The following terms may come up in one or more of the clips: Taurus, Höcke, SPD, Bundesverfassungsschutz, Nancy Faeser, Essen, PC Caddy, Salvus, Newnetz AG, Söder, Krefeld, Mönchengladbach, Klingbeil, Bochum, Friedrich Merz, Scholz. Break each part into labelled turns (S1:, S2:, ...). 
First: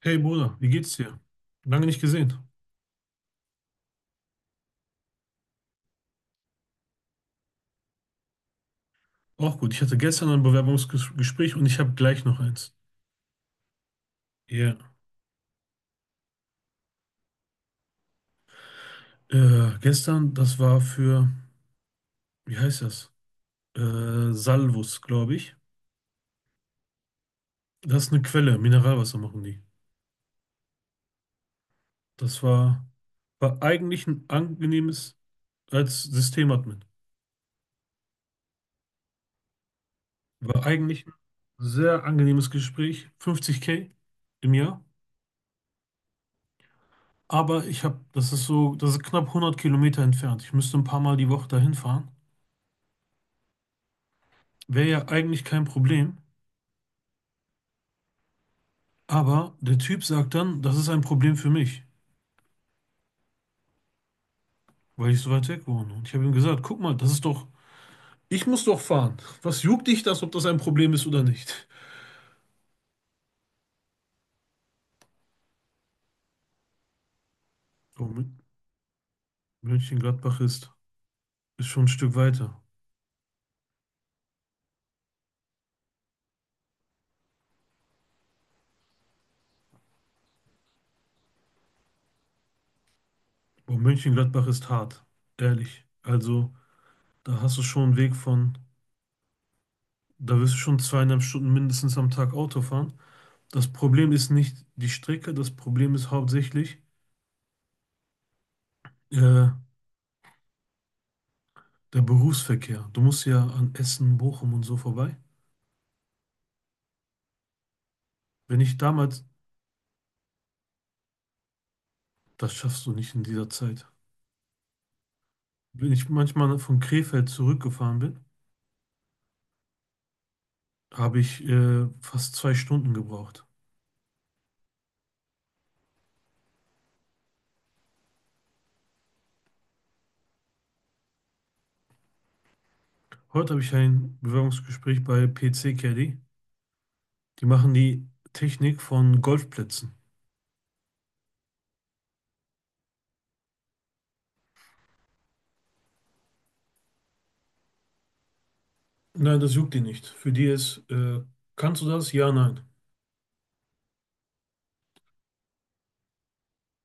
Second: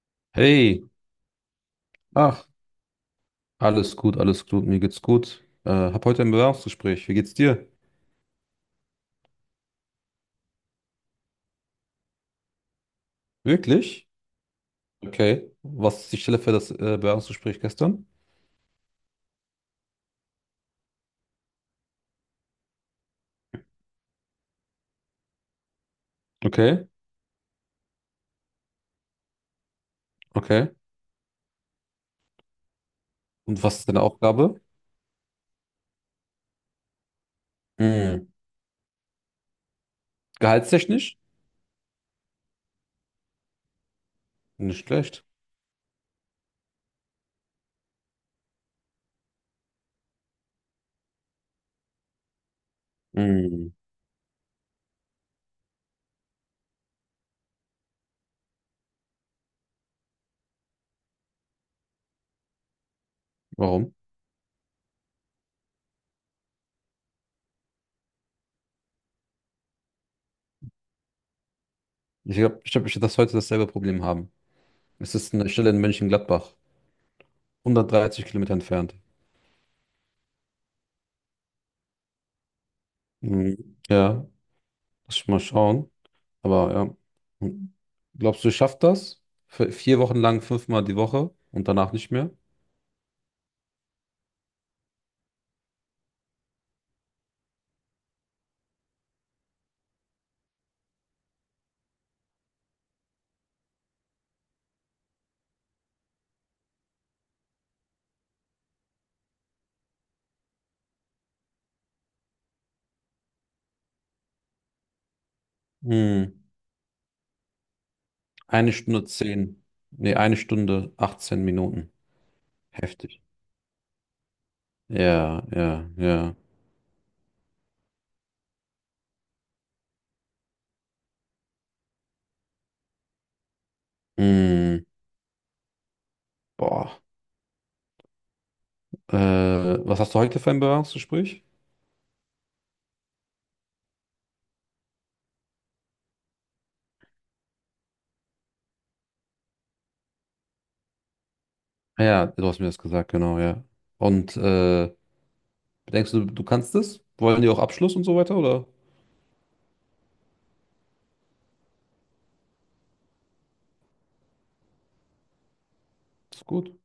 S1: Hey Bruder, wie
S2: Hey,
S1: geht's dir? Lange nicht gesehen.
S2: ach, alles gut, mir geht's gut. Hab heute ein Bewerbungsgespräch. Wie geht's dir?
S1: Auch gut. Ich hatte gestern ein Bewerbungsgespräch und ich habe gleich noch eins.
S2: Wirklich?
S1: Ja.
S2: Okay. Was ist die Stelle für das Bewerbungsgespräch gestern?
S1: Gestern, das war für, wie heißt das? Salvus, glaube ich.
S2: Okay,
S1: Das ist eine Quelle, Mineralwasser machen die.
S2: okay.
S1: Das war, war
S2: Und was ist deine
S1: eigentlich ein
S2: Aufgabe?
S1: angenehmes, als Systemadmin,
S2: Hm.
S1: war eigentlich ein
S2: Gehaltstechnisch?
S1: sehr angenehmes Gespräch. 50K im Jahr.
S2: Nicht schlecht.
S1: Aber ich habe, das ist so, das ist knapp 100 Kilometer entfernt. Ich müsste ein paar Mal die Woche dahin fahren.
S2: Hm.
S1: Wäre ja eigentlich kein Problem, aber der Typ sagt dann, das ist ein Problem für mich,
S2: Warum?
S1: weil ich so weit weg wohne. Und ich habe ihm gesagt, guck mal, das ist doch, ich muss doch fahren. Was juckt dich das, ob das ein Problem ist oder nicht?
S2: Ich glaub, ich werd das heute dasselbe Problem haben. Es ist eine Stelle in Mönchengladbach,
S1: So,
S2: 130 Kilometer entfernt.
S1: Mönchengladbach ist, ist schon ein Stück weiter.
S2: Hm. Ja, lass mich mal schauen. Aber ja. Glaubst du, schafft das? Für vier Wochen lang fünfmal die Woche und danach nicht mehr?
S1: Aber Mönchengladbach ist hart, ehrlich. Also, da hast du schon einen Weg von, da wirst du schon 2,5 Stunden mindestens am Tag Auto fahren. Das Problem ist nicht die Strecke, das Problem ist hauptsächlich, äh, der Berufsverkehr. Du musst ja an Essen, Bochum und so vorbei.
S2: Hm.
S1: Wenn
S2: Eine
S1: ich
S2: Stunde
S1: damals,
S2: zehn. Nee, eine Stunde 18 Minuten.
S1: das schaffst du nicht in
S2: Heftig.
S1: dieser Zeit.
S2: Ja, ja,
S1: Wenn ich
S2: ja.
S1: manchmal von Krefeld zurückgefahren bin, habe ich fast 2 Stunden gebraucht.
S2: Hm. Boah. Was hast du heute für ein Bewerbungsgespräch?
S1: Heute habe ich ein Bewerbungsgespräch bei PC Caddy. Die machen die Technik von Golfplätzen.
S2: Ja, du hast mir das gesagt, genau, ja. Und denkst du, du kannst das? Wollen die auch Abschluss und so weiter, oder?
S1: Nein, das juckt die nicht. Für die ist: kannst du das? Ja, nein.
S2: Ist gut.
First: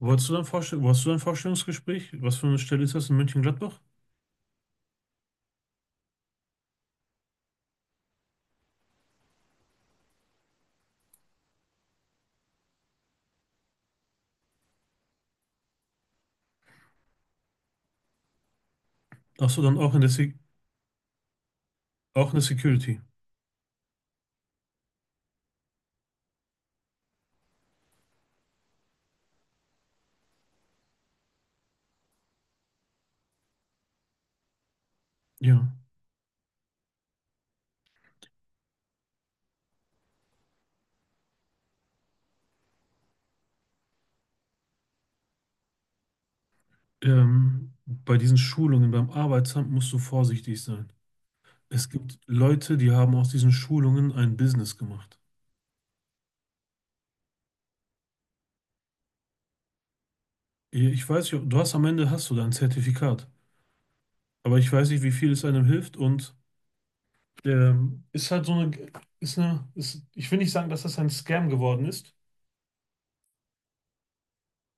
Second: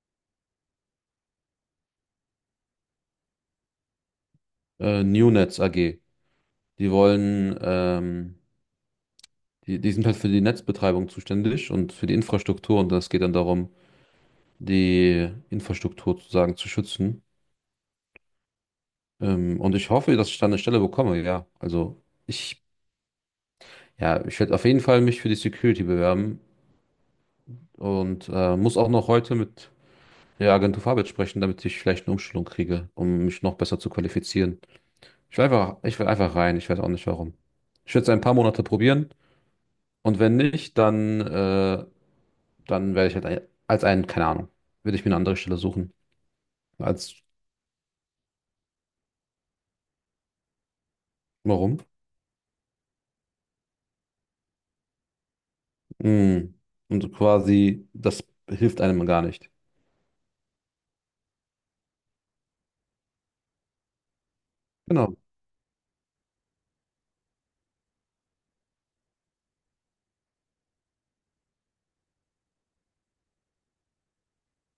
S1: Wolltest du dann Vorstellungsgespräch? Was für eine Stelle ist das in München-Gladbach?
S2: Newnetz AG. Die wollen die sind halt für die Netzbetreibung zuständig und für die Infrastruktur, und es geht dann darum, die Infrastruktur sozusagen zu schützen.
S1: Ach
S2: Ähm,
S1: so,
S2: und
S1: dann
S2: ich
S1: auch in der,
S2: hoffe, dass
S1: Se
S2: ich da eine Stelle bekomme, ja.
S1: auch in der Security.
S2: Ja, ich werde auf jeden Fall mich für die Security bewerben und muss auch noch heute mit der Agentur für Arbeit sprechen, damit ich vielleicht eine Umschulung kriege, um mich noch besser zu qualifizieren.
S1: Ja.
S2: Ich will einfach rein, ich weiß auch nicht warum. Ich werde es ein paar Monate probieren, und wenn nicht, dann, dann werde ich halt ein, als ein, keine Ahnung, würde ich mir eine andere Stelle suchen. Als,
S1: Bei diesen Schulungen beim Arbeitsamt musst du vorsichtig sein.
S2: warum?
S1: Es gibt Leute, die haben aus diesen Schulungen ein Business gemacht.
S2: Mm. Und quasi, das hilft einem gar nicht.
S1: Ich weiß nicht, ob- du hast am Ende hast du dein Zertifikat, aber ich weiß nicht, wie
S2: Genau.
S1: viel es einem hilft ist halt so ist eine, ich will nicht sagen, dass das ein Scam geworden ist,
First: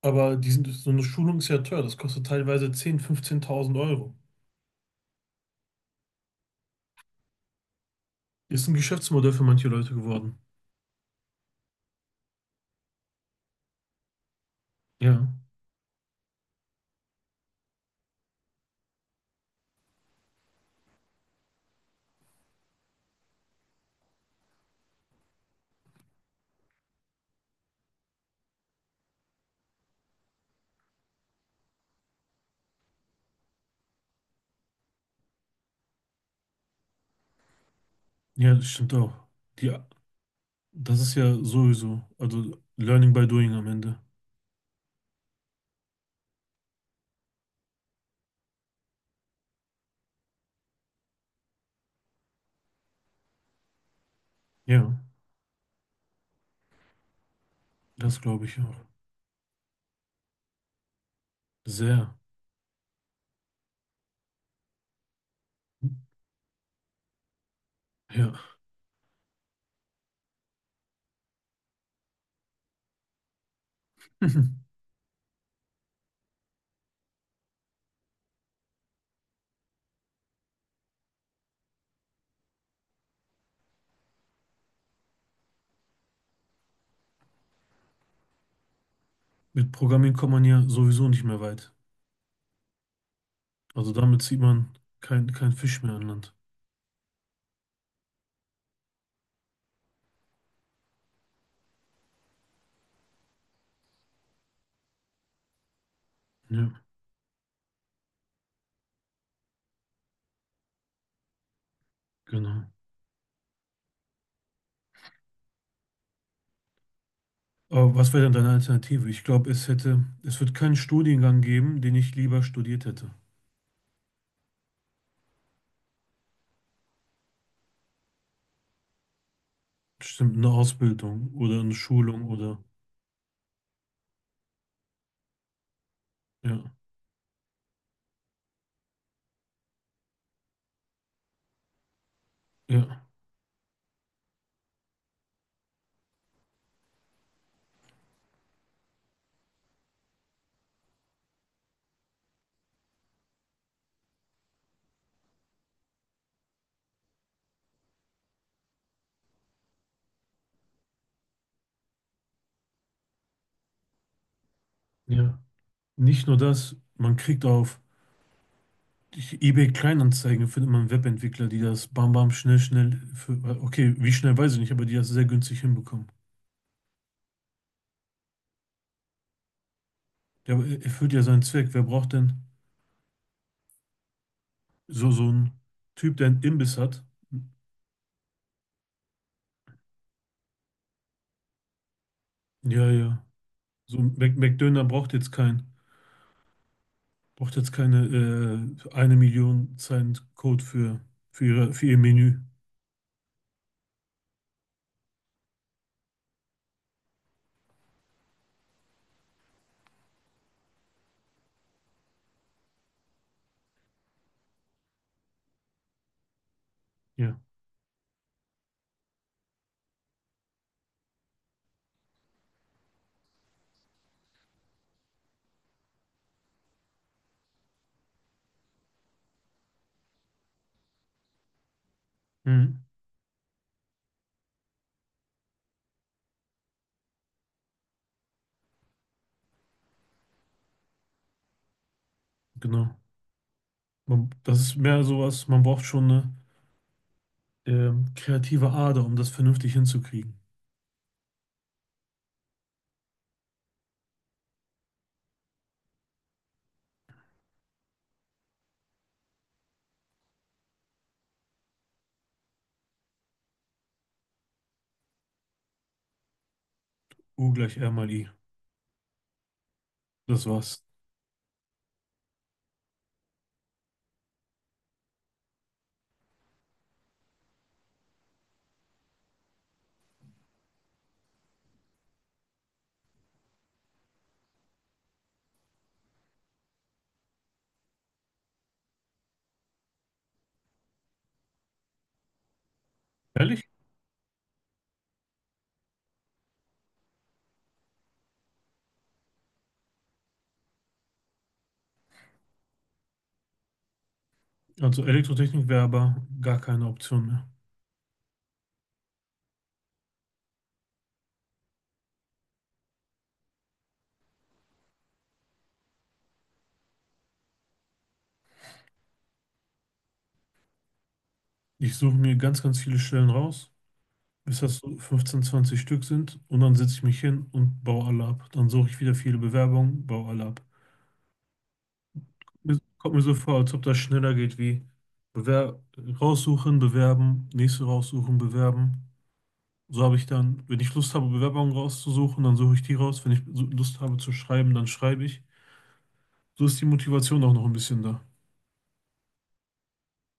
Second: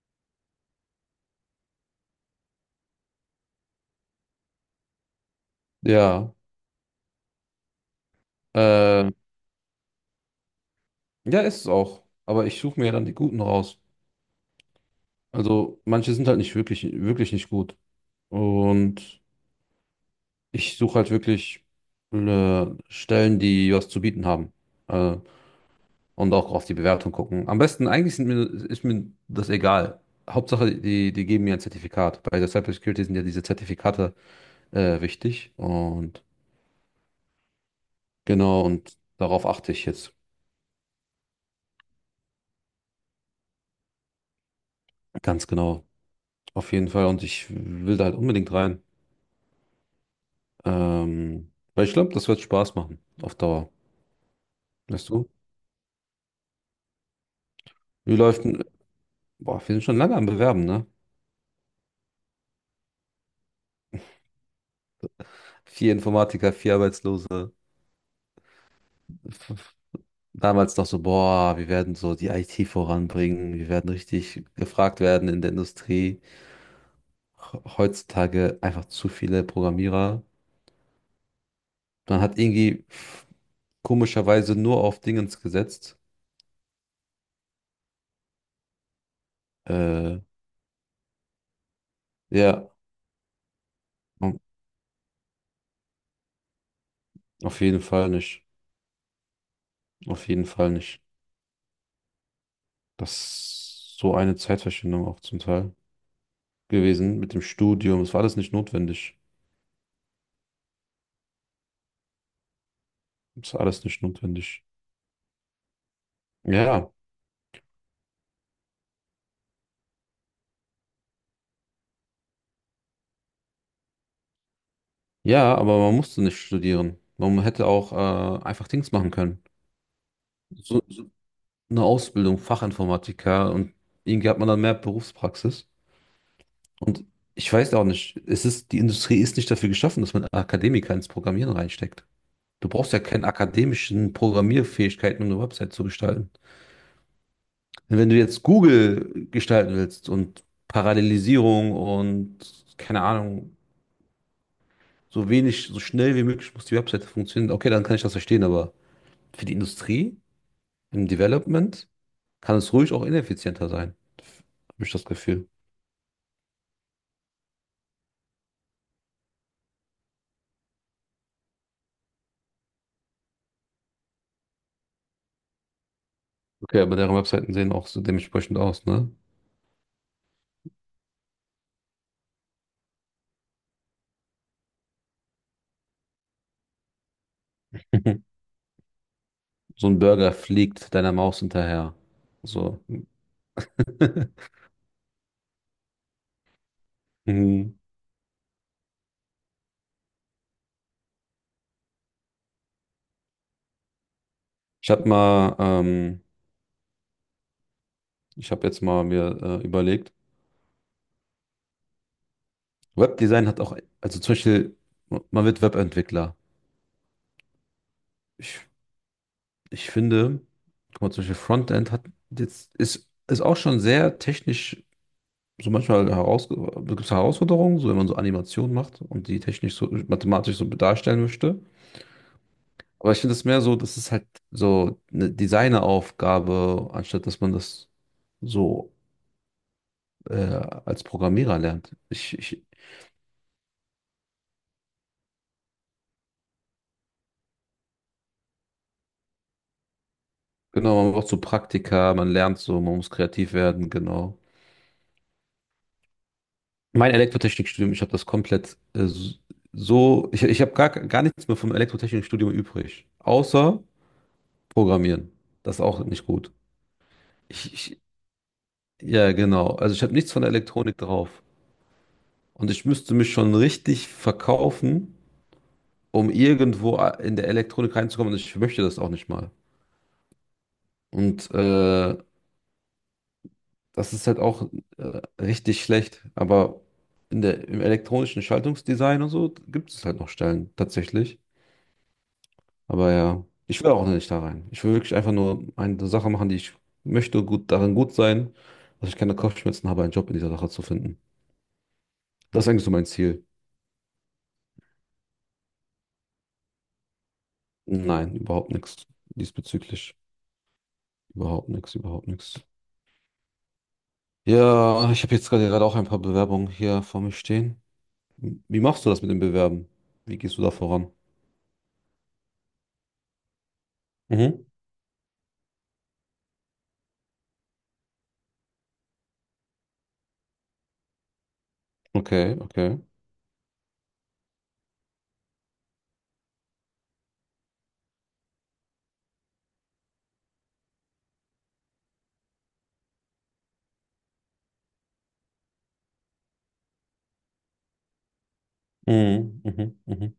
S1: aber die sind, so eine Schulung ist ja teuer. Das kostet teilweise 10.000, 15.000 Euro.
S2: Ja.
S1: Ist ein
S2: Äh,
S1: Geschäftsmodell für manche Leute geworden.
S2: ja, ist es auch. Aber ich suche mir ja dann die Guten raus.
S1: Ja,
S2: Also, manche sind halt nicht wirklich, wirklich nicht gut. Und ich suche halt wirklich Stellen, die was zu bieten haben. Äh, und auch auf die Bewertung gucken. Am besten, ist mir das egal. Hauptsache, die geben mir ein Zertifikat. Bei der Cybersecurity sind ja diese Zertifikate wichtig. Und
S1: ja,
S2: Genau,
S1: das stimmt
S2: und
S1: auch.
S2: darauf
S1: Die
S2: achte ich jetzt
S1: Das ist ja sowieso, also Learning by Doing am Ende.
S2: ganz genau. Auf jeden Fall. Und ich will da halt unbedingt rein. Weil ich glaube, das wird Spaß machen. Auf Dauer.
S1: Ja,
S2: Weißt du? Wie
S1: das
S2: läuft
S1: glaube ich
S2: denn.
S1: auch.
S2: Boah, wir sind schon lange am Bewerben, ne?
S1: Sehr,
S2: Vier Informatiker, vier Arbeitslose.
S1: ja.
S2: Damals noch so, boah, wir werden so die IT voranbringen. Wir werden richtig gefragt werden in der Industrie. Heutzutage einfach zu viele Programmierer. Man hat irgendwie komischerweise nur auf Dingens gesetzt.
S1: Mit Programmieren
S2: Äh,
S1: kommt man ja sowieso nicht mehr weit.
S2: ja.
S1: Also damit zieht man kein Fisch mehr an Land.
S2: Auf jeden Fall nicht. Auf jeden Fall nicht. Das ist so eine Zeitverschwendung auch zum Teil
S1: Ja,
S2: gewesen mit dem Studium. Es war alles nicht notwendig.
S1: genau.
S2: Es war alles nicht notwendig. Ja,
S1: Aber was wäre denn deine Alternative? Ich glaube, es wird keinen Studiengang geben, den ich lieber studiert hätte.
S2: ja, aber man musste nicht studieren. Man hätte auch einfach Dings machen können.
S1: Stimmt, eine
S2: So
S1: Ausbildung oder eine
S2: eine
S1: Schulung
S2: Ausbildung,
S1: oder
S2: Fachinformatiker, und irgendwie hat man dann mehr Berufspraxis.
S1: ja,
S2: Und ich weiß auch nicht, die Industrie ist nicht dafür geschaffen, dass man Akademiker ins Programmieren reinsteckt. Du brauchst ja
S1: ja,
S2: keine akademischen Programmierfähigkeiten, um eine Website zu gestalten. Wenn du jetzt Google gestalten willst und Parallelisierung und keine Ahnung, so schnell wie möglich muss die Webseite funktionieren, okay, dann kann ich das verstehen, aber für die Industrie, im Development, kann es ruhig auch ineffizienter sein, habe ich das
S1: ja.
S2: Gefühl.
S1: Nicht nur das, man kriegt auf ich, eBay Kleinanzeigen findet man Webentwickler, die das bam bam schnell schnell für, okay, wie schnell weiß ich nicht, aber die das sehr günstig hinbekommen.
S2: Okay, aber deren Webseiten sehen auch so dementsprechend aus, ne?
S1: Erfüllt ja seinen Zweck. Wer braucht denn so einen Typ, der einen Imbiss hat?
S2: So ein Burger fliegt deiner Maus hinterher. So.
S1: Ja, ja. So ein Mac McDöner braucht jetzt
S2: Mhm.
S1: keine 1 Million Zeilen Code für ihr Menü.
S2: Ich habe mal, ähm, ich habe jetzt mal mir überlegt, Webdesign hat auch, also zum Beispiel, man wird Webentwickler.
S1: Ja,
S2: Ich, ich finde, guck mal, zum Beispiel Frontend hat ist auch schon sehr technisch, gibt es Herausforderungen, so wenn man so Animationen macht und die technisch so mathematisch so darstellen möchte.
S1: mhm.
S2: Aber ich finde es mehr so, das ist halt so eine Designeraufgabe, anstatt dass man das so äh, als Programmierer lernt.
S1: Genau. Das ist mehr sowas. Man braucht schon eine kreative Ader, um das vernünftig hinzukriegen.
S2: Genau, man braucht so Praktika, man lernt so, man muss kreativ werden, genau. Mein Elektrotechnikstudium, ich habe das komplett, ich habe gar nichts mehr vom Elektrotechnikstudium übrig, außer Programmieren. Das ist auch nicht gut.
S1: U
S2: Ich,
S1: gleich R
S2: ich,
S1: mal I.
S2: ja, genau. Also ich habe nichts von
S1: Das
S2: der
S1: war's.
S2: Elektronik drauf. Und ich müsste mich schon richtig verkaufen, um irgendwo in der Elektronik reinzukommen. Und ich möchte das auch nicht mal. Und das ist halt auch richtig schlecht. Aber im elektronischen Schaltungsdesign und so gibt es halt noch Stellen tatsächlich. Aber ja,
S1: Ehrlich?
S2: ich will auch nicht da rein. Ich will wirklich einfach nur eine Sache machen, die ich möchte, darin gut sein, dass ich keine Kopfschmerzen habe, einen Job in dieser Sache zu finden. Das ist eigentlich so mein Ziel.
S1: Also Elektrotechnik wäre aber gar keine Option mehr.
S2: Nein, überhaupt nichts diesbezüglich. Überhaupt nichts. Ja, ich habe jetzt gerade auch ein paar Bewerbungen hier vor mir stehen. Wie machst du das mit dem Bewerben? Wie gehst du da voran?
S1: Ich suche mir ganz viele Stellen raus, bis
S2: Mhm.
S1: das so 15, 20 Stück sind und dann setze ich mich hin und baue alle ab. Dann suche ich wieder viele Bewerbungen, baue alle ab.
S2: Okay, okay.
S1: Kommt mir so vor, als ob das schneller geht wie Bewer raussuchen, bewerben, nächste raussuchen, bewerben. So habe ich dann, wenn ich Lust habe, Bewerbungen rauszusuchen, dann suche ich die raus. Wenn ich so Lust habe zu schreiben, dann schreibe ich. So ist die Motivation auch noch ein bisschen da.
S2: Mhm, mhm, mhm.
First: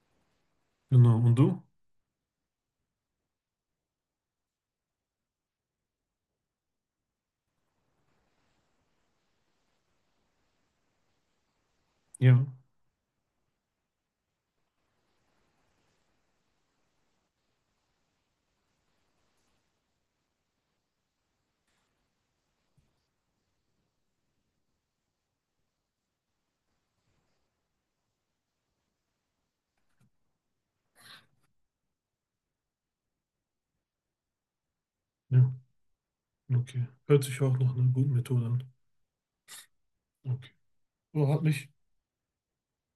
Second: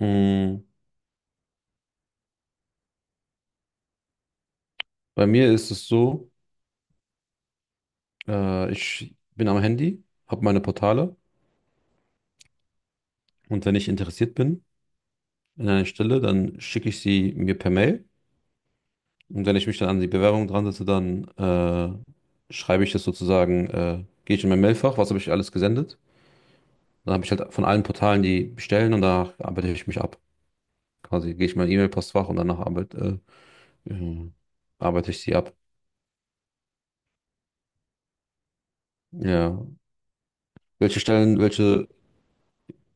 S2: Mhm.
S1: Genau. Und du?
S2: Bei mir ist es so, ich bin am Handy, habe meine Portale.
S1: Ja.
S2: Und wenn ich interessiert bin in einer Stelle, dann schicke ich sie mir per Mail. Und wenn ich mich dann an die Bewerbung dran setze, dann schreibe ich das sozusagen, gehe ich in mein Mailfach, was habe ich alles gesendet. Dann habe ich halt von allen Portalen die bestellen und danach arbeite ich mich ab. Quasi gehe ich in mein E-Mail-Postfach und danach äh, äh, arbeite ich sie
S1: Ja.
S2: ab.
S1: Okay. Hört sich auch nach einer guten Methode an.
S2: Ja.
S1: Okay.
S2: Welche
S1: Oh,
S2: Stellen,
S1: hat mich,
S2: welche.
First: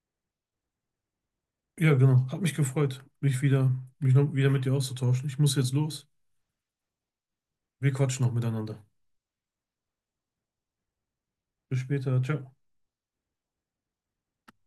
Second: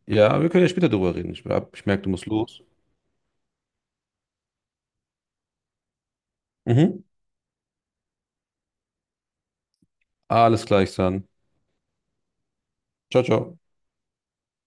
S2: Ja, wir können ja später drüber reden. Ich
S1: ja
S2: merke, du
S1: genau,
S2: musst
S1: hat mich
S2: los.
S1: gefreut, mich noch wieder mit dir auszutauschen. Ich muss jetzt los.
S2: Mhm.
S1: Wir quatschen noch miteinander.
S2: Alles gleich dann.
S1: Bis später. Ciao.
S2: Ciao, ciao.